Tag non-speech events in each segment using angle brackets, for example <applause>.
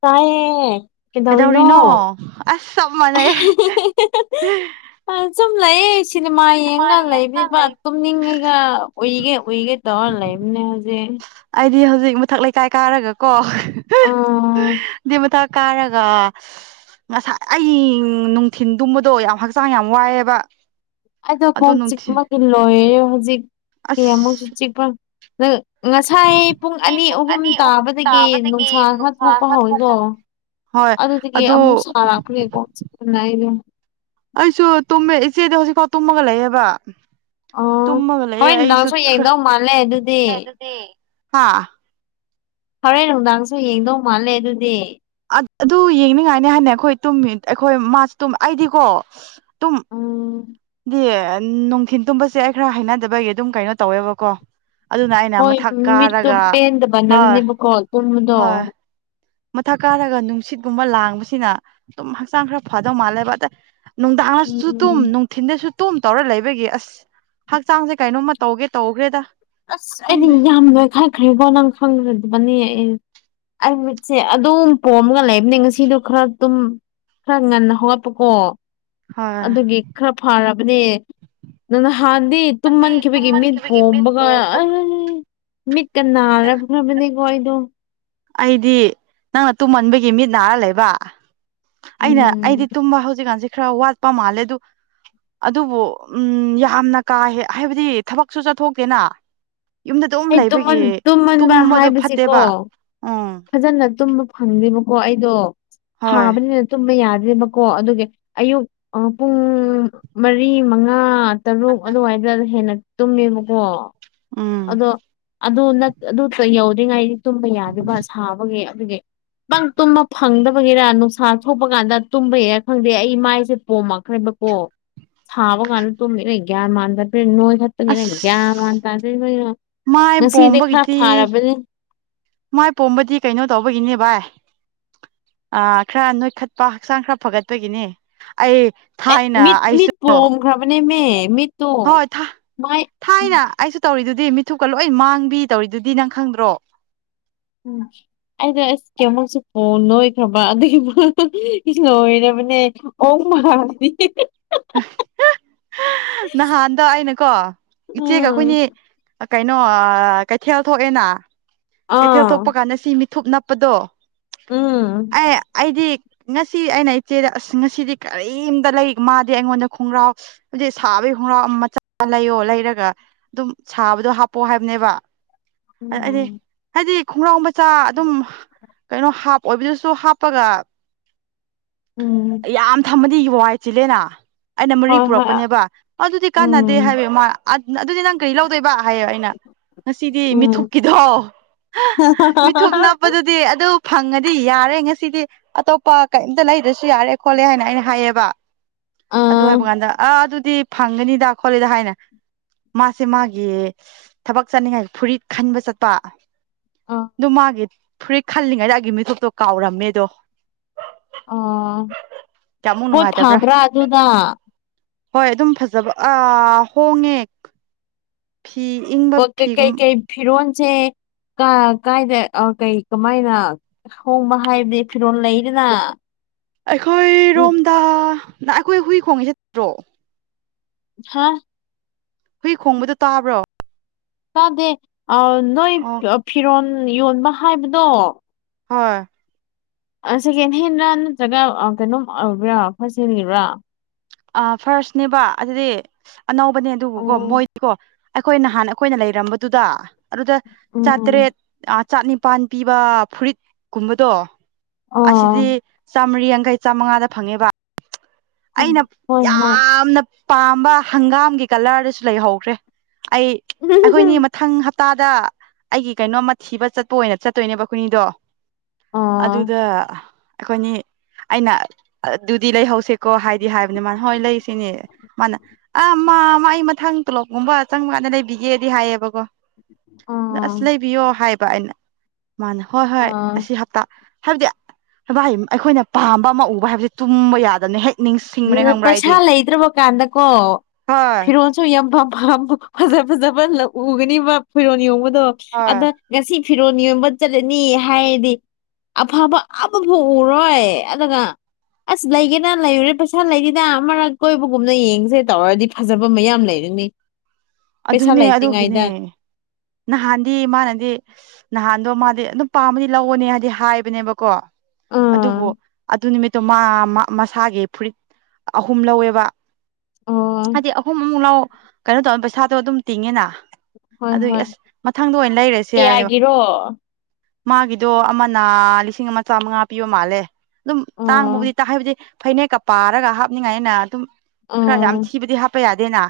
ꯇꯥꯏꯌꯦ ꯀꯩꯗꯧꯔꯤꯅꯣ ꯑꯁ ꯆꯞ ꯃꯥꯟꯅꯩ ꯑꯥ ꯁꯨꯝ ꯂꯩꯌꯦ ꯁꯤꯅꯦꯃꯥ ꯌꯦꯡꯉ ꯂꯩꯕꯤꯕ ꯑꯗꯨ ꯎꯨꯢꯅꯤꯉꯒ ꯎꯏꯒꯦ ꯎꯢꯒꯦ ꯇꯧꯔ ꯂꯩꯕꯅꯦ ꯍꯧꯖꯤꯛ ꯑꯩꯗꯤ ꯍꯧꯖꯤꯛ ꯃꯊꯛ ꯂꯩꯀꯥꯏ ꯀꯥꯔꯒꯀꯣ ꯑꯥ ꯑꯗꯨꯗꯤ ꯃꯊꯛ ꯀꯥꯔꯒ ꯉꯁꯥꯏ ꯑꯩ ꯅꯨꯡꯊꯤꯟ ꯇꯨꯝꯕꯗꯣ ꯌꯥꯝ ꯍꯛꯆꯥꯡ ꯌꯥꯝ ꯋꯥꯏꯌꯦꯕ ꯑꯩꯗꯣ ꯀꯣꯛ ꯆꯤꯛꯄꯗꯤ ꯂꯣꯏꯔꯦ ꯍꯧꯖꯤꯛ ꯀꯤ ꯑꯃꯨꯛꯁꯨ ꯑꯁ ꯆꯤꯛꯄ ꯅꯪ ꯉꯁꯥꯏ ꯄꯨꯡ ꯑꯅꯤ ꯑꯍꯨꯝ ꯇꯥꯕꯗꯒꯤ ꯅꯨꯡꯁꯥ ꯈꯔ ꯊꯣꯛꯄ ꯍꯧꯋꯤꯀꯣ ꯍꯣꯏ ꯑꯗꯨꯗꯒꯤ ꯑꯗꯨ ꯑꯃꯨꯛ ꯁꯥꯔꯛꯄꯒꯤ ꯀꯣꯛ ꯆꯤꯠꯄꯅ ꯑꯩꯗꯣ ꯑꯩꯁꯨ ꯇꯨꯝꯃꯦ ꯏꯆꯦꯗꯤ ꯍꯧꯖꯤꯛꯐꯥꯎ ꯇꯨꯝꯃꯒ ꯂꯩꯌꯦꯕ ꯑꯣ ꯇꯨꯝꯃꯒ ꯂꯩꯌꯦ ꯍꯣꯔꯦꯟ ꯑꯩꯁꯨ ꯅꯨꯡꯗꯥꯡꯁꯨ ꯈꯔ ꯌꯦꯡꯗꯧ ꯃꯥꯜꯂꯦ ꯑꯗꯨꯗꯤ <unintelligible> ꯑꯗꯨꯗꯤ ꯍꯥ ꯍꯣꯔꯦꯟ ꯅꯨꯡꯗꯥꯡꯁꯨ ꯌꯦꯡꯗꯧ ꯃꯥꯜꯂꯦ ꯑꯗꯨꯗꯤ ꯑꯗ ꯑꯗꯨ ꯌꯦꯡꯅꯤꯡꯉꯥꯏꯅꯤ ꯍꯥꯏꯅꯦ ꯑꯩꯈꯣꯏ ꯇꯨꯝꯃꯤ ꯑꯩꯈꯣꯏ ꯃꯥꯁꯨ ꯇꯨꯝ ꯑꯩꯗꯤꯀꯣ ꯇꯨꯝ ꯎꯝ ꯗꯤ ꯅꯨꯡꯊꯤꯟ ꯇꯨꯝꯕꯁꯦ ꯑꯩ ꯈꯔ ꯍꯩꯅꯗꯕꯒꯤ ꯑꯗꯨꯝ ꯀꯩꯅꯣ ꯇꯧꯋꯦꯕꯀꯣ ꯑꯗꯨꯅ ꯑꯩꯅ ꯍꯣꯏ ꯃꯊꯛ ꯃꯤꯠꯇꯨ ꯀꯥꯔꯒ ꯍꯣꯏ ꯄꯦꯟꯗꯕꯅꯅꯦꯕꯀꯣ ꯇꯨꯝꯕꯗꯣ ꯍꯣꯏ ꯃꯊꯛ ꯀꯥꯔꯒ ꯅꯨꯡꯁꯤꯠꯀꯨꯝꯕ ꯂꯥꯡꯕꯁꯤꯅ ꯑꯗꯨꯝ ꯍꯛꯆꯥꯡ ꯈꯔ ꯐꯗꯧ ꯃꯥꯜꯂꯦꯕ ꯑꯗ ꯅꯨꯡꯗꯥꯡꯗꯁꯨ ꯇꯨꯝ ꯎꯝ ꯅꯨꯡ ꯊꯤꯟꯗꯁꯨ ꯇꯨꯝ ꯇꯧꯔ ꯂꯩꯕꯒꯤ ꯑꯁ ꯍꯛꯆꯥꯡꯁꯦ ꯀꯩꯅꯣꯝꯃ ꯇꯧꯒꯦ ꯇꯧꯈ꯭ꯔꯦꯗ ꯑꯁ ꯑꯩꯗꯤ ꯈꯪꯗꯦ ꯌꯥꯝ ꯅꯣꯢꯈꯠꯈ꯭ꯔꯦꯕꯣ ꯅꯪ ꯈꯪꯗ꯭ꯔꯗꯕꯅꯦ ꯑꯩ ꯑꯩ ꯃꯤꯠꯁꯦ ꯑꯗꯨꯝ ꯄꯣꯝꯃꯒ ꯂꯩꯕꯅꯦ ꯉꯁꯤꯗꯣ ꯈꯔ ꯇꯨꯝ ꯈꯔ ꯉꯟꯅ ꯍꯧꯒꯠꯄꯀꯣ ꯍꯣꯏ ꯑꯗꯨꯒꯤ ꯈꯔ ꯐꯔꯕꯅꯦ ꯅꯪ ꯅꯍꯥꯟꯗꯤ ꯇꯨꯝꯃꯟꯈꯤꯕꯒꯤ ꯃꯤꯠ ꯄꯣꯝꯃꯒ <unintelligible> ꯃꯤꯠꯀ ꯅꯥꯔꯛꯈ꯭ꯔꯕꯅꯤꯀꯣ ꯑꯩꯗꯣ ꯑꯩꯗꯤ ꯅꯪꯅ ꯇꯨꯝꯃꯟꯕꯒꯤ ꯃꯤꯠ ꯅꯥꯔ ꯂꯩꯕ ꯑꯩꯅ ꯎꯝ ꯑꯩꯗꯤ ꯇꯨꯝꯕ ꯍꯧꯖꯤꯛꯀꯥꯟꯁꯦ ꯈꯔ ꯋꯥꯠꯄ ꯃꯥꯜꯂꯦ ꯑꯗꯨ ꯑꯗꯨꯕꯨ ꯎꯝ ꯌꯥꯝꯅ ꯀꯥꯍꯦ ꯍꯥꯏꯕꯗꯤ ꯊꯕꯛꯁꯨ ꯆꯠꯊꯣꯛꯇꯦꯅ ꯌꯨꯝꯗ ꯑꯗꯨꯝ ꯑꯩ ꯇꯨꯝꯃꯟ ꯂꯩꯕꯒꯤ ꯇꯨꯝꯃꯟꯕ ꯇꯨꯝꯕꯗꯣ ꯍꯥꯏꯕꯁꯤꯀꯣ ꯐꯠꯇꯦꯕ ꯎꯝ ꯐꯖꯅ ꯇꯨꯝꯕ ꯐꯪꯗꯦꯕꯀꯣ ꯑꯩꯗꯣ ꯍꯣꯏ ꯁꯥꯕꯅꯤꯅ ꯇꯨꯝꯕ ꯌꯥꯗ꯭ꯔꯦꯕꯀꯣ ꯑꯗꯨꯒꯤ ꯑꯌꯨꯛ ꯑꯥ ꯄꯨꯡ ꯃꯔꯤ ꯃꯉꯥ ꯇꯔꯨꯛ ꯑꯗꯨꯋꯥꯏꯗ ꯍꯦꯟꯅ ꯇꯨꯝꯃꯦꯕꯀꯣ ꯎꯝ ꯑꯗꯣ ꯑꯗꯨ ꯅꯠ ꯑꯗꯨꯗꯣ ꯌꯧꯗ꯭ꯔꯤꯉꯩꯗꯤ ꯇꯨꯝꯕ ꯌꯥꯗꯦꯕ ꯁꯥꯕꯒꯤ ꯑꯗꯨꯒꯤ ꯄꯪ ꯇꯨꯝꯕ ꯐꯪꯗꯕꯒꯤꯔꯥ ꯅꯨꯡꯁꯥ ꯊꯣꯛꯄ ꯀꯥꯟꯗ ꯇꯨꯝꯕꯒꯤꯔ ꯈꯪꯗꯦ ꯑꯩ ꯃꯥꯏꯁꯦ ꯄꯣꯝꯃꯛꯈ꯭ꯔꯦꯕ ꯀꯣ ꯁꯥꯕ ꯀꯥꯟꯗ ꯇꯨꯝꯃꯤꯔ ꯒ꯭ꯌꯥꯟ ꯃꯥꯟ ꯇꯥꯗ꯭ꯔꯦ ꯅꯣꯏꯈꯠꯄꯒꯤꯔꯥ ꯒ꯭ꯌꯥꯟ ꯑꯁ ꯃꯥꯟ ꯇꯥ ꯗ꯭ꯔꯤꯕꯩꯔꯥ ꯃꯥꯏ ꯉꯁꯤꯗꯤ ꯈꯔ ꯄꯣꯝꯕꯒꯤꯗꯤ ꯐꯥꯔꯕꯅꯤ ꯃꯥꯏ ꯄꯣꯝꯕꯗꯤ ꯀꯩꯅꯣ ꯇꯧꯕꯒꯤꯅꯦ ꯚꯥꯏ ꯑꯥ ꯈꯔ ꯅꯣꯏꯈꯠꯄ ꯍꯛꯆꯥꯡ ꯈꯔ ꯐꯒꯠꯄꯒꯤꯅꯦ ꯑꯩ ꯑꯩ ꯊꯥꯏꯅ ꯃꯤꯠ ꯑꯩꯁꯨ ꯃꯤꯠ ꯄꯣꯝꯈ꯭ꯔꯕꯅꯦꯃꯦ ꯃꯤꯠꯇꯣ ꯍꯣꯏ ꯊꯥ ꯃꯥꯏ ꯎꯝ ꯊꯥꯏꯅ ꯑꯩꯁꯨ ꯇꯧꯔꯤꯗꯨꯗꯤ ꯃꯤꯠꯊꯨꯞꯀ ꯂꯣꯏ ꯃꯥꯡꯕꯤ ꯇꯧꯔꯤꯗꯨꯗꯤ ꯅꯪ ꯈꯪꯗ꯭ꯔꯣ ꯎꯝ ꯑꯩꯅ ꯑꯁ ꯀꯌꯥꯃꯛꯁꯨ ꯄꯣ ꯅꯣꯏꯈ꯭ꯔꯕ ꯑꯗꯨꯒꯤꯕꯨ <unintelligible> ꯂꯣꯏꯔꯕꯅꯦ ꯑꯣꯛ ꯃꯥꯜꯂꯤ ꯍꯤ ꯍꯤ ꯅꯍꯥꯟꯗꯣ ꯑꯩꯅꯀꯣ ꯏꯆꯦꯒ ꯑꯩꯈꯣꯏꯅꯤ ꯎꯝ ꯑꯥ ꯀꯩꯅꯣ ꯑꯥ ꯀꯩꯊꯦꯜ ꯊꯣꯛꯑꯦꯅ ꯀꯩꯊꯦꯜ ꯊꯣꯛꯄ ꯑꯥ ꯀꯥꯟꯗ ꯁꯤ ꯃꯤꯊꯨꯞ ꯅꯞꯄꯗꯣ ꯎꯝ ꯑꯩ ꯑꯩꯗꯤ ꯉꯁꯤ ꯑꯩꯅ ꯏꯆꯦꯗ ꯑꯁ ꯉꯁꯤꯗꯤ ꯀꯔꯤꯝꯇ ꯂꯩ ꯃꯥꯗꯤ ꯑꯩꯉꯣꯟꯗ ꯈꯣꯡꯒ꯭ꯔꯥꯎ ꯍꯧꯖꯤꯛ ꯁꯥꯕꯒꯤ ꯈꯣꯡꯒ꯭ꯔꯥꯎ ꯑꯃ ꯃꯆꯥ ꯂꯩꯌꯣ ꯂꯩꯔꯒ ꯑꯗꯨꯝ ꯁꯥꯕꯗꯣ ꯍꯥꯞꯄꯣ ꯍꯥꯏꯕꯅꯦꯕ ꯑꯩ ꯑꯩꯗꯤ ꯎꯝ ꯍꯥꯏꯗꯤ ꯈꯣꯡꯒ꯭ꯔꯥꯎ ꯃꯆꯥ ꯑꯗꯨꯝ ꯀꯩꯅꯣ ꯍꯥꯞ ꯑꯣꯏꯕꯗꯨꯁꯨ ꯍꯥꯞꯄꯒ <inaudible> ꯎꯝ ꯌꯥꯝ ꯊꯝꯃꯗꯤ ꯋꯥꯏ ꯆꯤꯂꯦꯅꯥ ꯑꯩꯅ ꯃꯔꯤ ꯍꯣꯏ ꯍꯣꯏ ꯑ ꯄꯨꯔꯛꯄꯅꯦꯕ ꯑꯗꯨꯗꯤ ꯀꯥꯟꯅꯗꯦ ꯎꯝ ꯍꯥꯏꯕꯩ ꯃꯥ ꯑꯗ ꯑꯗꯨꯗꯤ ꯅꯪ ꯀꯔꯤ ꯂꯧꯗꯣꯏꯕ ꯍꯥꯏꯌꯦ ꯑꯩꯅ ꯉꯁꯤꯗꯤ ꯃꯤꯠ ꯎꯝ ꯊꯨꯞꯀꯤꯗꯣ ꯃꯤꯊꯨꯞ ꯅꯞꯄꯗꯨꯗꯤ ꯑꯗꯨ ꯐꯪꯉꯗꯤ ꯌꯥꯔꯦ ꯉꯁꯤꯗꯤ ꯑꯇꯣꯞꯄ ꯀꯩꯝꯗ ꯂꯩꯗ꯭ꯔꯁꯨ ꯌꯥꯔꯦ ꯈꯣꯠꯂꯦ ꯍꯥꯏꯅ ꯑꯩꯅ ꯍꯥꯏꯌꯦꯕ ꯑꯗꯨ ꯑꯥ ꯍꯥꯏꯕ ꯀꯥꯟꯗ ꯑꯥ ꯑꯗꯨꯗꯤ ꯐꯪꯒꯅꯤꯗ ꯈꯣꯠꯂꯤꯗ ꯍꯥꯏꯅ ꯃꯥꯁꯦ ꯃꯥꯒꯤ ꯊꯕꯛ ꯆꯠꯅꯤꯡꯉꯥꯏ ꯐꯨꯔꯤꯠ ꯈꯟꯕ ꯆꯠꯄ ꯑꯥ ꯑꯗꯨ ꯃꯥꯒꯤ ꯐꯨꯔꯤꯠ ꯈꯜꯂꯤꯉꯩꯗ ꯑꯩꯒꯤ ꯃꯤꯊꯨꯞꯇꯣ ꯀꯥꯎꯔꯝꯃꯦꯗꯣ ꯑꯥ ꯀꯌꯥꯃꯨꯛ ꯄꯣꯠ ꯅꯨꯡꯉꯥꯏꯇꯕ꯭ꯔꯥ ꯊꯥꯕ꯭ꯔꯥ ꯑꯗꯨꯗ ꯍꯣꯏ ꯑꯗꯨꯝ ꯐꯖꯕ ꯑꯥ ꯍꯣꯡꯉꯦ ꯐꯤ ꯏꯪ ꯄꯣ ꯀꯩ ꯀꯩ ꯀꯩ ꯐꯤꯔꯣꯟꯁꯦ ꯀꯥ ꯀꯥꯏꯗ ꯑꯥ ꯀꯩ ꯀꯃꯥꯏꯅ ꯍꯣꯡꯕ ꯍꯥꯏꯕꯗꯤ ꯐꯤꯔꯣꯟ ꯂꯩꯗꯅ ꯑꯩꯈꯣꯏ ꯎꯝ ꯔꯣꯝꯗ ꯅꯪ ꯑꯩꯈꯣꯏ ꯍꯨꯏ ꯈꯣꯡꯉꯤꯁꯦ ꯇ꯭ꯔꯣ ꯍꯥ ꯍꯨꯏ ꯈꯣꯡꯕꯗꯣ ꯇꯥꯕ꯭ꯔꯣ ꯇꯥꯗꯦ ꯑꯥ ꯅꯣꯏ ꯑꯣ ꯐꯤꯔꯣꯟ ꯌꯣꯟꯕ ꯍꯥꯏꯕꯗꯣ ꯍꯣꯏ ꯑꯥ ꯁꯦꯀꯦꯟ ꯍꯦꯟꯔꯥ ꯅꯠꯇ꯭ꯔꯒ ꯑꯥ ꯀꯩꯅꯣꯝ ꯑꯣꯏꯕ꯭ꯔꯥ ꯐꯥꯁ ꯍꯦꯟꯒꯤꯔꯥ ꯑ ꯐꯥꯔꯁꯅꯦꯕ ꯑꯗꯨꯗꯤ ꯑꯅꯧꯕꯅꯦ ꯑꯗꯨꯕꯨꯀꯣ ꯑꯣ ꯃꯣꯏꯗꯤꯀꯣ ꯑꯩꯈꯣꯏ ꯅꯍꯥꯟ ꯑꯩꯈꯣꯏꯅ ꯂꯩꯔꯝꯕꯗꯨꯗ ꯑꯗꯨꯗ ꯎꯝ ꯆꯥꯇ꯭ꯔꯦꯠ ꯑ ꯆꯥꯛꯅꯤꯄꯥꯥꯟ ꯄꯤꯕ ꯐꯨꯔꯤꯠꯀꯨꯝꯕꯗꯣ ꯑ ꯑꯁꯤꯗꯤ ꯆꯥ ꯃꯔꯤ ꯌꯥꯡꯈꯩ ꯆꯥꯝꯃꯉꯥꯗ ꯐꯪꯉꯦꯕ ꯑꯩꯅ ꯍꯣꯏ ꯍꯣꯏ ꯌꯥꯝꯅ ꯄꯥꯝꯕ ꯍꯪꯒꯥꯝꯒꯤ ꯀꯂꯔꯗꯁꯨ ꯂꯩꯍꯧꯈ꯭ꯔꯦ ꯑꯩ ꯑꯩꯈꯣꯏꯅꯤ ꯃꯊꯪ ꯍꯞ ꯇꯥꯗ ꯑꯩꯒꯤ ꯀꯩꯅꯣꯝꯃ ꯊꯤꯕ ꯆꯠꯄ ꯑꯣꯏꯅ ꯆꯠꯇꯣꯏꯅꯦꯕ ꯑꯈꯣꯏꯅꯤꯗꯣ ꯑ ꯑꯗꯨꯗ ꯑꯩꯈꯣꯏꯅꯤ ꯑꯩꯅ ꯑꯗꯨꯗꯤ ꯂꯩꯍꯧꯁꯦ ꯀꯣ ꯍꯥꯏꯗꯤ ꯍꯥꯏꯕꯅꯦ ꯃꯥ ꯍꯣꯏ ꯂꯩꯁꯦꯅꯦ ꯃꯥꯅ ꯑꯥ ꯃꯥ ꯃꯥꯏ ꯃꯊꯪ ꯇꯣꯂꯣꯞ ꯒꯨꯝꯕ ꯆꯪꯕꯀꯥꯟꯗ ꯂꯩꯕꯤꯒꯦꯗꯤ ꯍꯥꯏꯌꯦꯕꯀꯣ ꯑ ꯑꯗꯥ ꯑꯁ ꯂꯩꯕꯤꯌꯣ ꯍꯥꯏ ꯕ ꯑꯩꯅ ꯃꯥꯅ ꯍꯣꯏ ꯑ ꯍꯣꯏ ꯑꯁꯤ ꯍꯞ ꯇ ꯍꯥꯏꯕꯗꯤ ꯚꯥꯏ ꯑꯩꯈꯣꯏꯅ ꯄꯥꯝꯕ ꯑꯃ ꯎꯕ ꯍꯥꯏꯕꯁꯦ ꯇꯨꯝꯕ ꯌꯥꯗꯕꯅꯦ ꯍꯦꯛ ꯅꯤꯡꯁꯤꯡꯕꯅꯦ ꯗꯨꯅꯦ ꯈꯪꯕ꯭ꯔꯥ ꯄꯩꯁꯥ ꯑꯩꯗꯤ ꯂꯩꯇ꯭ꯔꯥꯕ ꯀꯥꯟꯗꯀꯣ ꯍꯣꯏ ꯐꯤꯔꯣꯟꯁ ꯁꯨ ꯌꯥꯝ ꯐ ꯐ ꯐꯖ ꯐꯖꯕ ꯎꯒꯅꯤꯕ ꯐꯤꯔꯣꯟ ꯌꯣꯟꯕꯗꯣ ꯍꯣꯏ ꯑꯗꯣ ꯉꯁꯤ ꯐꯤꯔꯣꯟ ꯌꯣꯟꯕ ꯆꯠꯂꯅꯤ ꯍꯥꯏꯔꯗꯤ ꯑꯐꯕ ꯑꯃꯐꯥꯎ ꯎꯔꯣꯏ ꯑꯗꯨꯒ ꯑꯁ ꯂꯩꯒꯦꯔ ꯂꯩꯔꯣꯢꯔ ꯄꯩ ꯄꯩꯁꯥ ꯂꯩꯔꯤꯗ ꯑꯃꯔꯛ ꯀꯣꯏꯕꯒꯨꯝꯅ ꯌꯦꯡꯁꯦ ꯇꯧꯔꯗꯤ ꯐꯖꯕ ꯃꯌꯥꯝ ꯂꯩꯔꯅꯤ ꯄꯩꯁꯥ ꯑꯗꯨꯅꯦ ꯑꯗꯨꯒꯤꯅꯦ ꯂꯩꯇ꯭ꯔꯤꯉꯩꯗ ꯅꯍꯥꯟꯗꯤ ꯃꯥꯅꯗꯤ ꯅꯍꯥꯟꯗꯣ ꯃꯥꯗꯤ ꯑꯗꯨꯝ ꯄꯥꯝꯃꯗꯤ ꯂꯧꯑꯣꯅꯦ ꯍꯥꯏꯗꯤ ꯍꯥꯏꯕꯅꯦꯕꯀꯣ ꯑꯗꯨꯕꯨ ꯎꯝ ꯑꯗꯨ ꯅꯨꯃꯤꯠꯇꯣ ꯃꯥ ꯃꯁꯥꯒꯤ ꯐꯨꯔꯤꯠ ꯑꯍꯨꯝ ꯂꯧꯋꯦꯕ ꯑꯣ ꯍꯥꯏꯗꯤ ꯑꯍꯨꯝ ꯑꯃꯨꯛ ꯂꯧ ꯀꯩꯅꯣ ꯇꯧ ꯄꯩꯁꯥꯗꯣ ꯑꯗꯨꯝ ꯇꯤꯡꯉꯦꯅ ꯍꯣꯏ ꯑꯗꯨꯒꯤ ꯍꯣꯏ ꯑꯁ ꯃꯊꯪꯗ ꯑꯣꯏꯅ ꯂꯩꯔꯁꯦ ꯍꯥꯏꯌꯣ ꯀꯌꯥꯒꯤꯔꯣ ꯃꯥꯒꯤꯗꯣ ꯑꯃꯅ ꯂꯤꯁꯤꯡ ꯑꯃ ꯆꯥꯝꯃꯉꯥ ꯄꯤꯕ ꯃꯥꯜꯂꯦ ꯑꯗꯨꯝ ꯑꯣ ꯇꯥꯡꯕꯕꯨꯗꯤ ꯇ ꯍꯥꯏꯕꯗꯤ ꯐꯅꯦꯛꯀ ꯄꯥꯔꯒ ꯍꯥꯞꯅꯤꯡꯉꯥꯏꯅ ꯑꯗꯨꯝ ꯈꯔ ꯌꯥꯝ ꯑꯣ ꯊꯤꯕꯗꯤ ꯍꯥꯞꯄ ꯌꯥꯗꯦꯅ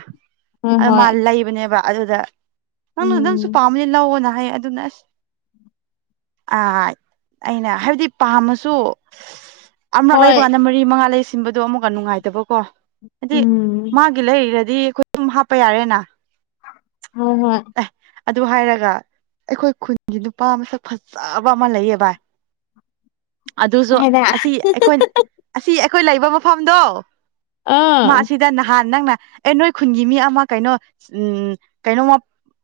ꯍꯣꯏ ꯑꯗꯨ ꯃꯥ ꯍꯣꯏ ꯂꯩꯕꯅꯦꯕ ꯑꯗꯨꯗ ꯅꯪꯅ ꯅꯪꯁꯨ ꯎꯝ ꯄꯥꯝꯃꯗꯤ ꯂꯧꯌꯣꯅ ꯍꯥꯏꯌꯦ ꯑꯗꯨꯅ ꯑꯁ ꯑ ꯑꯩꯅ ꯍꯥꯏꯕꯗꯤ ꯄꯥꯝꯃꯁꯨ ꯑꯃꯔꯛ ꯂꯩꯕ ꯍꯣꯏ ꯀꯥꯟꯗ ꯃꯔꯤ ꯃꯉꯥ ꯂꯩꯁꯤꯟꯕꯗꯣ ꯑꯃꯨꯛꯀ ꯅꯨꯡꯉꯥꯏꯇꯕꯀꯣ ꯍꯥꯏꯗꯤ ꯃꯥ ꯎꯝ ꯒꯤ ꯂꯩꯔꯗꯤ ꯑꯈꯣꯏ ꯑꯗꯨꯝ ꯍꯥꯞꯄ ꯌꯥꯔꯦꯅ ꯍꯣꯏ ꯍꯣꯏ ꯑꯦ ꯑꯗꯨ ꯍꯥꯏꯔꯒ ꯑꯩꯈꯣꯏ ꯈꯨꯟꯒꯤ ꯅꯨꯄꯥ ꯃꯁꯛ ꯐꯖꯕ ꯑꯃ ꯂꯩꯌꯦ ꯕ ꯑꯗꯨꯁꯨ ꯍꯥꯏꯗ ꯑꯁꯤ ꯑꯩꯈꯣꯏ ꯑꯁꯤ ꯑꯩꯈꯣꯏ ꯂꯩꯕ ꯃꯐꯝꯗꯣ ꯑꯥ ꯃꯥꯁꯤ ꯗ ꯅꯍꯥꯟ ꯅꯪꯅ ꯑꯦ ꯅꯣꯏ ꯈꯨꯟꯒꯤ ꯃꯤ ꯑꯃ ꯀꯩꯅꯣ ꯎꯝ ꯀꯩꯅꯣꯝꯃ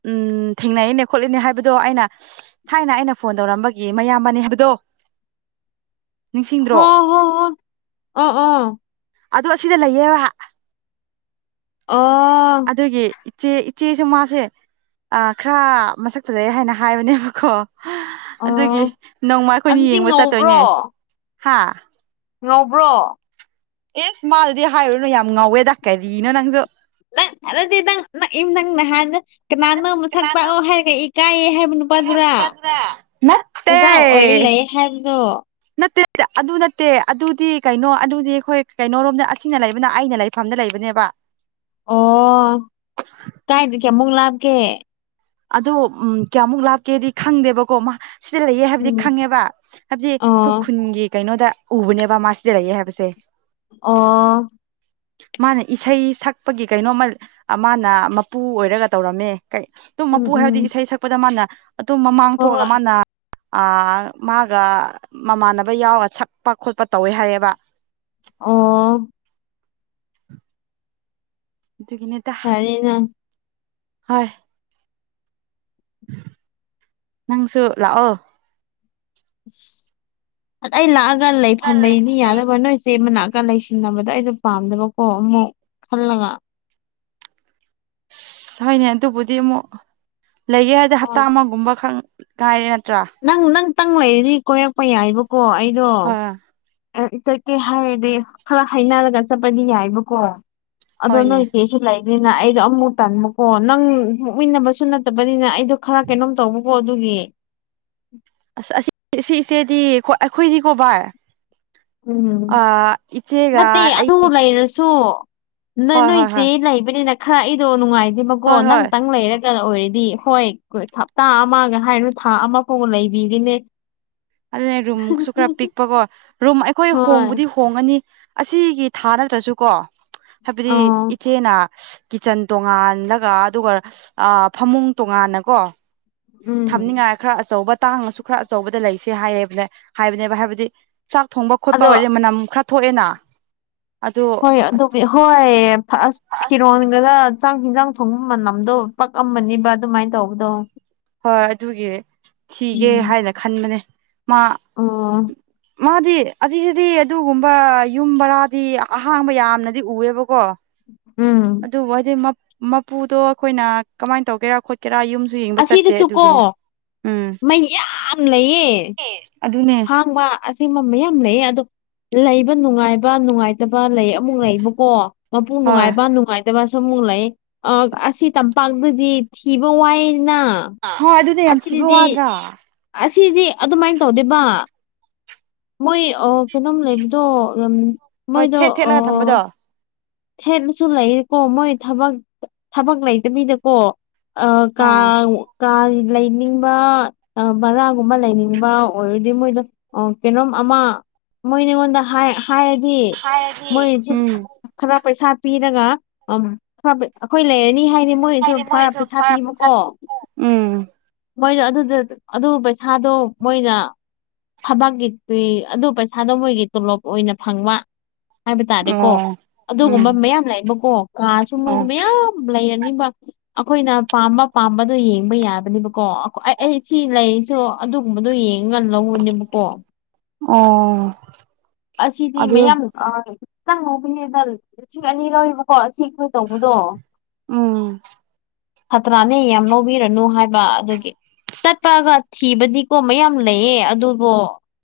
ꯎꯝ ꯊꯦꯡꯅꯩꯅꯦ ꯈꯣꯠꯂꯦꯅꯦ ꯍꯥꯏꯕꯗꯣ ꯑꯩꯅ ꯊꯥꯏꯅ ꯑꯩꯅ ꯐꯣꯟ ꯇꯧꯔꯝꯕꯒꯤ ꯃꯌꯥꯝꯕꯅꯦ ꯍꯥꯏꯕꯗꯣ ꯅꯤꯡꯁꯤꯡꯗ꯭ꯔꯣ ꯍꯣ ꯍꯣ ꯍꯣ ꯑꯑꯥ ꯑꯗꯨ ꯑꯁꯤꯗ ꯂꯩꯌꯦ ꯑꯣ ꯑꯗꯨꯒꯤ ꯏꯆꯦ ꯏꯆꯦꯁꯨ ꯃꯥꯁꯦ ꯑ ꯈꯔ ꯃꯁꯛ ꯐꯖꯩ ꯍꯥꯏꯅ ꯍꯥꯏꯕꯅꯦꯕꯀꯣ ꯑꯗꯨꯒꯤ ꯑꯣ ꯅꯣꯡꯃ ꯑꯩꯈꯣꯏꯅꯤ ꯑꯗꯨꯗꯤ ꯌꯦꯡꯕ ꯉꯧꯕ꯭ꯔꯣ ꯆꯠꯇꯣꯏꯅꯦ ꯍꯥ ꯉꯧꯕ꯭ꯔꯣ ꯏꯁ ꯃꯥꯗꯗꯤ ꯍꯥꯏꯔꯨꯅꯨ ꯌꯥꯝ ꯉꯥꯎꯋꯦ ꯗ ꯀꯔꯤꯅꯣ ꯅꯪꯁꯨ ꯅꯪ ꯑꯗꯨꯗꯤ ꯅꯪ ꯅꯪ ꯏ ꯅꯪ ꯅꯍꯥꯟꯗ ꯀꯅꯥꯅꯣ ꯃꯁꯛ ꯇꯥꯛꯑꯣ ꯍꯥꯏꯔꯛꯢ ꯀꯥꯏꯌꯦ ꯍꯥꯏꯕ ꯅꯨꯄꯥꯗꯨꯔꯥ ꯅꯠꯇꯦ ꯑꯣꯖꯥ ꯑꯣꯏ ꯂꯩ ꯍꯥꯏꯕꯗꯣ ꯅꯠꯇꯦ ꯑꯗꯨ ꯅꯠꯇꯦ ꯑꯗꯨꯗꯤ ꯀꯩꯅꯣ ꯑꯗꯨꯗꯤ ꯑꯩꯈꯣꯏ ꯀꯩꯅꯣꯔꯣꯝꯗ ꯑꯁꯤꯅ ꯂꯩꯕꯅ ꯑꯩꯅ ꯂꯩ ꯐꯝꯗ ꯂꯩꯕꯅꯦꯕ ꯑꯣ ꯀꯥꯏꯗꯒꯤ ꯑꯃꯨꯛ ꯂꯥꯞꯀꯦ ꯑꯗꯣ ꯎꯝ ꯀꯌꯥꯃꯨꯛ ꯂꯥꯞꯀꯦꯗꯤ ꯈꯪꯗꯦꯕꯀꯣ ꯃꯥ ꯁꯤꯗ ꯂꯩꯌꯦ ꯍꯥꯏꯕꯗꯤ ꯎꯝ ꯈꯪꯉꯦꯕ ꯍꯥꯏꯕꯗꯤ ꯑꯈꯣꯏ ꯑꯣ ꯈꯨꯟꯒꯤ ꯀꯩꯅꯣꯗ ꯎꯕꯅꯦꯕ ꯃꯥ ꯁꯤꯗ ꯂꯩꯌꯦ ꯍꯥꯏꯕꯁꯦ ꯑꯣ ꯃꯥꯅ ꯏꯁꯩ ꯁꯛꯄꯒꯤ ꯀꯩꯅꯣꯝꯃ ꯑ ꯃꯥꯅ ꯃꯄꯨ ꯑꯣꯏꯔꯒ ꯇꯧꯔꯝꯃꯦ ꯀꯩ ꯗꯨꯝ ꯎꯝ ꯃꯄꯨ ꯍꯥꯏꯕꯗꯤ ꯎꯝ ꯏꯁꯩ ꯁꯛꯄꯗ ꯃꯥꯅ ꯑꯗꯨꯝ ꯃꯃꯥꯡ ꯍꯣꯏ ꯊꯣꯛꯑꯒ ꯍꯣꯏ ꯃꯥꯅ ꯑ ꯃꯥꯒ ꯃꯃꯥꯟꯅꯕ ꯌꯥꯎꯔ ꯁꯛꯄ ꯈꯣꯠꯄ ꯇꯧꯋꯦ ꯍꯥꯏꯌꯦꯕ ꯑꯣ ꯑꯗꯨꯒꯤꯅꯤꯗ ꯐꯔꯦꯅ ꯍꯣꯢ ꯅꯪꯁꯨ ꯂꯥꯛꯑꯣ ꯑꯩ ꯂꯥꯛꯑꯒ ꯂꯩꯐꯝ ꯂꯩꯅꯤ ꯌꯥꯗꯕ ꯅꯣꯏ ꯃꯅꯛꯇ ꯂꯩꯁꯤꯟꯅꯕꯗꯣ ꯑꯩꯗꯣ ꯄꯥꯝꯗꯕꯀꯣ ꯃꯨꯛ ꯈꯜꯂꯒ ꯍꯣꯏꯅꯦ ꯑꯗꯨꯕꯨꯗꯤ ꯑꯃꯨꯛ ꯂꯩꯒꯦ ꯍꯥꯏꯗꯤ ꯍꯞꯇꯥ ꯍꯣꯏ ꯑꯃꯒꯨꯝꯕ ꯈꯛ ꯀꯥꯏꯔꯦ ꯅꯠꯇ꯭ꯔꯥ ꯅꯪ ꯅꯪꯇꯪ ꯂꯩꯔꯗꯤ ꯀꯣꯏꯔꯛꯄ ꯌꯥꯏꯕꯀꯣ ꯑꯩꯗꯣ ꯍꯣꯏ ꯆꯠꯀꯦ ꯍꯥꯏꯔꯗꯤ ꯈꯔ ꯍꯥꯏꯅꯔꯒ ꯆꯠꯄꯗꯤ ꯌꯥꯏꯌꯦꯕꯀꯣ ꯑꯗꯣ ꯍꯣꯏꯅꯦ ꯅꯣꯏ ꯆꯦ ꯂꯩꯅꯤꯅ ꯑꯩꯗꯣ ꯑꯃꯨꯃꯨꯛ ꯇꯟꯕꯀꯣ ꯅꯪ ꯃꯨꯛꯃꯤꯟꯅꯕꯁꯨ ꯅꯠꯇꯕꯅꯤꯅ ꯑꯩꯗꯣ ꯈꯔ ꯀꯩꯅꯣꯝ ꯇꯧ ꯑꯗꯨꯒꯤ ꯑꯁ ꯑꯁꯤ ꯁꯤ ꯏꯆꯦꯗꯤ ꯑꯈꯣꯏ ꯑꯩꯈꯣꯏꯗꯤꯀꯣ ꯚꯥꯏ ꯎꯝ ꯑ ꯏꯆꯦꯒ ꯅꯠꯇꯦ ꯑꯩ ꯑꯗꯨ ꯂꯩꯔꯁꯨ ꯅꯣꯏ ꯍꯣꯏ ꯅꯣꯏ ꯍꯣꯏ ꯆꯦ ꯍꯣꯏ ꯂꯩꯕꯅꯤꯅ ꯈꯔ ꯑꯩꯗꯣ ꯅꯨꯡꯉꯥꯏꯇꯦꯕꯀꯣ ꯍꯣꯏ ꯍꯣꯏ ꯅꯪꯇꯪ ꯂꯩꯔ ꯑꯣꯏꯔꯗꯤ ꯍꯣꯏ ꯍꯞꯇꯥ ꯑꯃꯒ ꯍꯥꯏꯔꯅꯨ ꯊꯥ ꯑꯃꯐꯥꯎꯕ ꯂꯩꯕꯤꯒꯦꯅꯦ ꯑꯗꯨꯅꯦ ꯔꯨꯝꯁꯨ ꯈꯔ ꯄꯤꯛꯄꯀꯣ ꯔꯨꯝ ꯑꯩꯈꯣꯏ ꯍꯣꯏ ꯍꯣꯡꯕꯨꯗꯤ ꯍꯣꯡꯉꯅꯤ ꯑꯁꯤꯒꯤ ꯊꯥ ꯅꯠꯇ꯭ꯔꯁꯨ ꯀꯣ ꯍꯥꯏꯕꯗꯤ ꯑꯥ ꯏꯆꯦꯅ ꯀꯤꯠꯆꯟ ꯇꯣꯉꯜꯂꯒ ꯑꯗꯨꯒ ꯐꯃꯨꯡ ꯇꯣꯉꯥꯟꯅꯀꯣ ꯎꯝ ꯊꯝꯅꯤꯡꯉꯥꯏ ꯈꯔ ꯑꯆꯧꯕ ꯇꯥꯡꯉꯁꯨ ꯈꯔ ꯑꯆꯧꯕꯗ ꯂꯩꯁꯦ ꯍꯥꯏꯌꯦꯕꯅꯦ ꯍꯥꯏꯕꯅꯦꯕ ꯍꯥꯏꯕꯗꯤ ꯆꯥꯛ ꯊꯣꯡꯕ ꯈꯣꯠꯄ ꯑꯗꯣ ꯑꯣꯏꯔꯦ ꯃꯅꯝ ꯈꯔ ꯊꯣꯛꯑꯦꯅ ꯑꯗꯨ ꯍꯣꯏ ꯑꯗꯨ ꯍꯣꯏ <unintelligible> ꯐꯤꯔꯣꯟꯒꯗ ꯆꯥꯛ ꯌꯦꯟꯖꯥꯡ ꯊꯣꯡꯕ ꯃꯅꯝꯗꯣ ꯄꯛꯑꯃꯅꯦꯕ ꯑꯗꯨꯃꯥꯏꯅ ꯇꯧꯕꯗꯣ ꯍꯣꯏ ꯑꯗꯨꯒꯤ ꯊꯤꯒꯦ ꯎꯝ ꯍꯥꯏꯅ ꯈꯟꯕꯅꯦ ꯃꯥ ꯑꯣ ꯃꯥꯗꯤ <unintelligible> ꯑꯗꯨꯒꯨꯝꯕ ꯌꯨꯝ ꯕꯔꯥꯗꯤ ꯑꯍꯥꯡꯕ ꯌꯥꯝꯅꯗꯤ ꯎꯑꯦꯕꯀꯣ ꯎꯝ ꯑꯗꯨꯕꯨ ꯍꯥꯏꯗꯤ ꯃꯄꯨꯗꯣ ꯑꯩꯈꯣꯏꯅ ꯀꯃꯥꯏꯅ ꯇꯧꯒꯦꯔ ꯑꯩꯈꯣꯏ ꯀꯦꯔꯥ ꯌꯨꯝꯁꯨ ꯌꯦꯡꯕ ꯆꯠꯇꯦ ꯑꯁꯤꯗꯁꯨ ꯀꯣ ꯑꯗꯨꯒꯤꯅꯤ ꯎꯝ ꯃꯩ ꯌꯥꯝ ꯑꯗꯨꯅꯦ ꯑꯍꯡꯕ ꯑꯁꯦꯝꯕ ꯃꯌꯥꯝ ꯂꯩ ꯑꯗꯣ ꯂꯩꯕ ꯅꯨꯡꯉꯥꯏꯕ ꯅꯨꯡꯉꯥꯏꯇꯕ ꯂꯩ ꯑꯃꯨꯛ ꯂꯩꯕꯀꯣ ꯃꯄꯨ ꯍꯣꯏ ꯅꯨꯡꯉꯥꯏꯕ ꯅꯨꯡꯉꯥꯏ ꯇꯕꯁꯨ ꯑꯃꯨꯛ ꯂꯩ ꯑ ꯑꯁꯤ ꯇꯝꯄꯥꯛꯇꯗꯤ ꯊꯤꯕ ꯋꯥꯏꯅ ꯍꯣꯏ ꯑꯗꯨꯗꯤ ꯌꯥꯝ ꯊꯤꯕ ꯑꯁꯤꯗꯗꯤ ꯋꯥꯗ꯭ꯔꯥ ꯑꯁꯤꯗꯤ ꯑꯗꯨꯃꯥꯏꯅ ꯇꯧꯗꯦ ꯕꯥ ꯃꯣꯏ ꯀꯩꯅꯣꯝ ꯂꯩꯕꯗꯣ ꯍꯣꯏ ꯃꯣꯏꯗꯣ ꯊꯦꯠ ꯑ ꯊꯦꯠꯂꯒ ꯊꯝꯕꯗꯣ ꯍꯦꯟꯅꯁꯨ ꯂꯩꯀꯣ ꯃꯣꯏ ꯊꯕꯛ ꯊꯕꯛ ꯂꯩꯇꯕꯤꯗꯀꯣ ꯑ ꯀꯥ ꯑꯥ ꯀꯥ ꯂꯩꯅꯤꯡꯕ ꯚꯔꯥꯒꯨꯝꯕ ꯂꯩꯅꯤꯡꯕ ꯑꯣꯏꯔꯗꯤ ꯃꯣꯏꯗꯣ ꯑꯣ ꯀꯩꯅꯣꯝ ꯑꯃ ꯃꯣꯏꯅꯤꯉꯣꯟꯗ ꯍꯥꯏꯔꯗꯤ ꯃꯣꯏꯁꯨ ꯎꯝ ꯈꯔ ꯄꯩꯁꯥ ꯄꯤꯔꯒ ꯑꯩꯈꯣꯏ ꯂꯩꯔꯅꯤ ꯍꯥꯏꯅꯤ ꯃꯣꯏꯁꯨ ꯈꯔ ꯄꯩꯁꯥ ꯄꯤꯕꯀꯣ ꯎꯝ ꯃꯣꯏꯅ ꯑꯗꯨꯗ ꯑꯗꯨ ꯄꯩꯁꯥꯗꯣ ꯃꯣꯏꯅ ꯊꯕꯛꯀꯤ ꯑꯗꯨ ꯄꯩꯁꯥꯗꯣ ꯃꯣꯏꯒꯤ ꯇꯣꯂꯣꯞ ꯑꯣꯏꯅ ꯐꯪꯕ ꯍꯥꯏꯕ ꯇꯥꯔꯦꯀꯣ ꯑꯣ ꯎꯝ ꯑꯗꯨꯒꯨꯝꯕ ꯃꯌꯥꯝ ꯂꯩꯕꯀꯣ ꯀꯥ ꯁꯨ ꯃꯣꯏ ꯑꯣ ꯃꯌꯥꯝ ꯂꯩꯔꯅꯤꯕ ꯑꯩꯈꯣꯏꯅ ꯄꯥꯝꯕ ꯄꯥꯝꯕꯗꯣ ꯌꯦꯡꯕ ꯌꯥꯕꯅꯤꯕ ꯀꯣ ꯑꯩ ꯑꯩ ꯁꯤ ꯂꯩꯔꯤꯁꯨ ꯑꯗꯨꯒꯨꯝꯕꯗꯣ ꯌꯦꯡꯉꯒ ꯂꯧꯕꯅꯦꯕꯀꯣ ꯑꯣ ꯑꯁꯤꯗꯤ ꯑꯗꯨ ꯃꯌꯥꯝ ꯈꯤꯇꯪꯕꯨ ꯈꯅꯦꯗ ꯂꯤꯁꯤꯡ ꯑꯅꯤ ꯂꯧꯕꯀꯣ ꯁꯤ ꯀꯣꯏ ꯇꯧꯕꯗꯣ ꯎꯝ ꯁꯥꯇ꯭ꯔꯥꯅꯤ ꯌꯥꯝ ꯂꯧꯕꯤꯔꯅꯨ ꯍꯥꯏꯕ ꯑꯗꯨꯒꯤ ꯆꯠꯄꯒ ꯊꯤꯕꯗꯤꯀꯣ ꯃꯌꯥꯝ ꯂꯩꯌꯦ ꯑꯗꯨꯕꯨ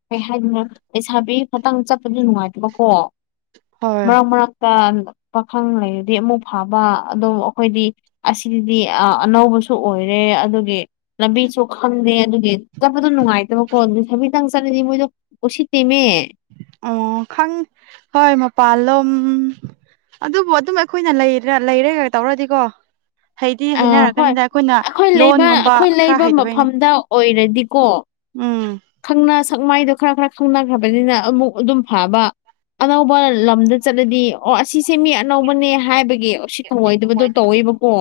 ꯀꯩ ꯍꯥꯏꯗꯨꯏꯅꯤ ꯂꯩꯁꯥꯕꯤ ꯈꯇꯪ ꯆꯠꯄꯁꯨ ꯅꯨꯡꯉꯥꯏꯇꯕꯀꯣ ꯍꯣꯏ ꯃꯔꯛ ꯃꯔꯛꯇ ꯄꯥꯈꯪ ꯂꯩꯔꯗꯤ ꯑꯃꯨꯛ ꯐꯥꯕ ꯑꯗꯨꯝ ꯑꯩꯈꯣꯏꯗꯤ ꯑꯁꯤꯗꯤ ꯑꯅꯧꯕꯁꯨ ꯑꯣꯏꯔꯦ ꯑꯗꯨꯒꯤ ꯂꯝꯕꯤꯁꯨ ꯈꯪꯗꯦ ꯑꯗꯨꯒꯤ ꯆꯠꯄꯗꯣ ꯅꯨꯡꯉꯥꯏꯇꯕꯀꯣ ꯑꯗꯨ ꯂꯩꯁꯥꯕꯤꯗꯥꯡ ꯆꯠꯂꯗꯤ ꯃꯣꯏꯗꯣ ꯎꯁꯤꯠꯇꯦꯃꯦ ꯑꯣ ꯈꯪ ꯍꯣꯏ ꯃꯄꯥꯥꯟꯂꯣꯝ ꯑꯗꯨꯕꯨ ꯑꯗꯨꯝ ꯑꯩꯈꯣꯏꯅ ꯂꯩꯔ ꯂꯩꯩꯔꯦꯒ ꯇꯧꯔꯗꯤꯀꯣ ꯍꯩꯗꯤ ꯑꯥ ꯍꯣꯏ ꯍꯩꯅꯔꯛꯀꯅꯤꯗ ꯑꯩꯈꯣꯏꯅ ꯑꯩꯈꯣꯏ ꯂꯩꯕ ꯂꯣꯟꯒꯨꯝꯕ ꯑꯩꯈꯣꯏ ꯈꯔ ꯂꯩꯕ ꯍꯩꯇꯕꯩꯅꯦ ꯃꯐꯝꯗ ꯑꯣꯏꯔꯗꯤꯀꯣ ꯎꯝ ꯈꯪꯅ ꯁꯛꯃꯥꯏꯗꯣ ꯈꯔ ꯈꯔ ꯈꯪꯅꯈ꯭ꯔꯕꯅꯤꯅ ꯑꯃꯨꯛ ꯑꯗꯨꯝ ꯐꯕ ꯑꯅꯧꯕ ꯂꯝꯗ ꯆꯠꯂꯗꯤ ꯑꯣ ꯑꯁꯤꯁꯦ ꯃꯤ ꯑꯅꯧꯕꯅꯦ ꯍꯥꯏꯕꯒꯤ ꯎꯁꯤꯠ ꯊꯧꯑꯣꯏꯗꯕꯗꯣ ꯇꯧꯋꯦꯕꯀꯣ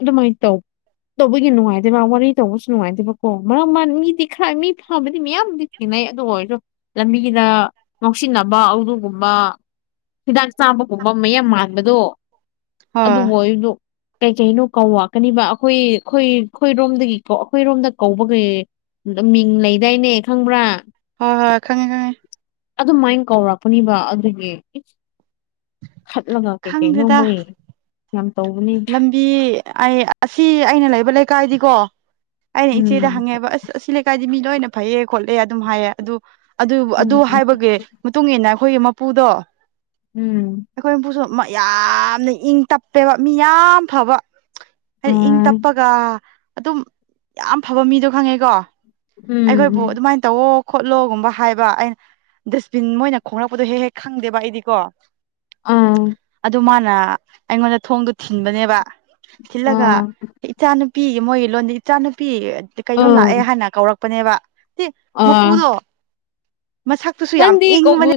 ꯑꯗꯨꯃꯥꯏꯅ ꯇꯧ ꯇꯧꯕꯒꯤ ꯅꯨꯡꯉꯥꯏꯇꯦꯕ ꯋꯥꯔꯤ ꯇꯧꯕꯁꯨ ꯅꯨꯡꯉꯥꯏꯇꯦꯕꯀꯣ ꯃꯔꯝ ꯃꯥ ꯃꯤꯗꯤ ꯈꯔ ꯃꯤ ꯐꯕꯗꯤ ꯃꯌꯥꯝꯕꯨꯗꯤ ꯊꯦꯡꯅꯩ ꯑꯗꯨ ꯑꯣꯏꯔꯖꯨ ꯂꯝꯕꯤꯗ ꯉꯧꯁꯤꯟꯅꯕ ꯑꯗꯨꯒꯨꯝꯕ ꯍꯤꯗꯥꯛ ꯆꯥꯕꯒꯨꯝꯕ ꯃꯌꯥꯝ ꯃꯥꯟꯕꯗꯣ ꯍꯣꯏ ꯑꯗꯨꯕꯨꯑꯣꯏꯖꯨ ꯀꯩ ꯀꯩꯅꯣ ꯀꯧ ꯋꯥꯥꯛꯀꯅꯤꯕ ꯑꯩꯈꯣꯏ ꯑꯩꯈꯣꯏ ꯑꯩꯈꯣꯏꯔꯣꯝꯗꯒꯤ ꯑꯩꯈꯣꯏꯔꯣꯝꯗ ꯀꯧꯕꯒꯩ ꯃꯤꯡ ꯂꯩꯗꯥꯏꯅꯦ ꯈꯪꯕ꯭ꯔꯥ ꯍꯣꯏ ꯍꯣꯏ ꯈꯪꯉꯦ ꯈꯪꯉꯦ ꯑꯗꯨꯃꯥꯏꯅ ꯀꯧꯔꯛꯄꯅꯤꯕ ꯑꯗꯨꯒꯤ ꯈꯠꯂꯒ ꯀꯩ ꯀꯩꯅꯣ ꯈꯪꯗꯦꯗ ꯃꯣꯏ ꯌꯥꯝ ꯇꯧꯕꯅꯤꯗ ꯄꯤ ꯑꯩ ꯑꯁꯤ ꯑꯩꯅ ꯂꯩꯕ ꯂꯩꯀꯥꯏꯗꯤꯀꯣ ꯑꯩꯅ ꯏꯆꯦꯗ ꯎꯝ ꯍꯪꯉꯦꯕ ꯑꯁ ꯑꯁꯤ ꯂꯩ ꯀꯥꯏꯗꯤ ꯃꯤ ꯂꯣꯏꯅ ꯐꯩꯑ ꯈꯣꯠꯂꯦ ꯑꯗꯨꯝ ꯍꯥꯏꯌꯦ ꯑꯗꯨ ꯑꯗꯨꯕꯨ ꯑꯗꯨ ꯎꯝ ꯍꯥꯏꯕꯒꯤ ꯃꯇꯨꯡ ꯏꯟꯅ ꯑꯩꯈꯣꯏꯒꯤ ꯃꯄꯨꯗꯣ ꯎꯝ ꯑꯩꯈꯣꯏ ꯃꯄꯨꯁꯨ ꯃꯌꯥꯝꯅ ꯏꯪ ꯇꯞꯄꯦꯕ ꯃꯤ ꯌꯥꯝ ꯐꯕ ꯍꯥꯏꯗꯤ ꯏꯪ ꯎꯝ ꯇꯞꯄꯒ ꯑꯗꯨꯝ ꯌꯥꯝ ꯐꯕ ꯃꯤꯗꯣ ꯈꯪꯉꯦꯀꯣ ꯑꯩꯈꯣꯏꯕꯨ ꯎꯝ ꯑꯗꯨꯃꯥꯏꯅ ꯇꯧꯋꯣ ꯈꯣꯠꯂꯣꯒꯨꯝꯕ ꯍꯥꯏꯕ ꯑꯩꯅ ꯗꯁꯕꯤꯟ ꯃꯣꯏꯅ ꯈꯣꯡꯂꯛꯄꯗꯣ ꯍꯦꯛ ꯍꯦꯛ ꯈꯪꯗꯦꯕ ꯑꯩꯗꯤꯀꯣ ꯎꯝ ꯑꯥ ꯑꯗꯨ ꯃꯥꯅ ꯑꯩꯉꯣꯟꯗ ꯊꯣꯡꯗꯣ ꯊꯤꯡꯕꯅꯦꯕ ꯊꯤꯜꯂꯒ ꯑꯥ ꯏꯆꯥꯅꯨꯄꯤ ꯃꯣꯏ ꯂꯣꯟꯗꯤ ꯏꯆꯥꯅꯨꯄꯤ ꯀꯩꯅꯣ ꯑꯥ ꯂꯥꯛꯑꯦ ꯍꯥꯏꯅ ꯀꯧꯔꯛ ꯄꯅꯦꯕ <unintelligible> ꯃꯄꯨꯗꯣ ꯃꯁꯛꯇꯨꯁꯨ ꯌꯥꯝ ꯏꯪꯕꯅꯦ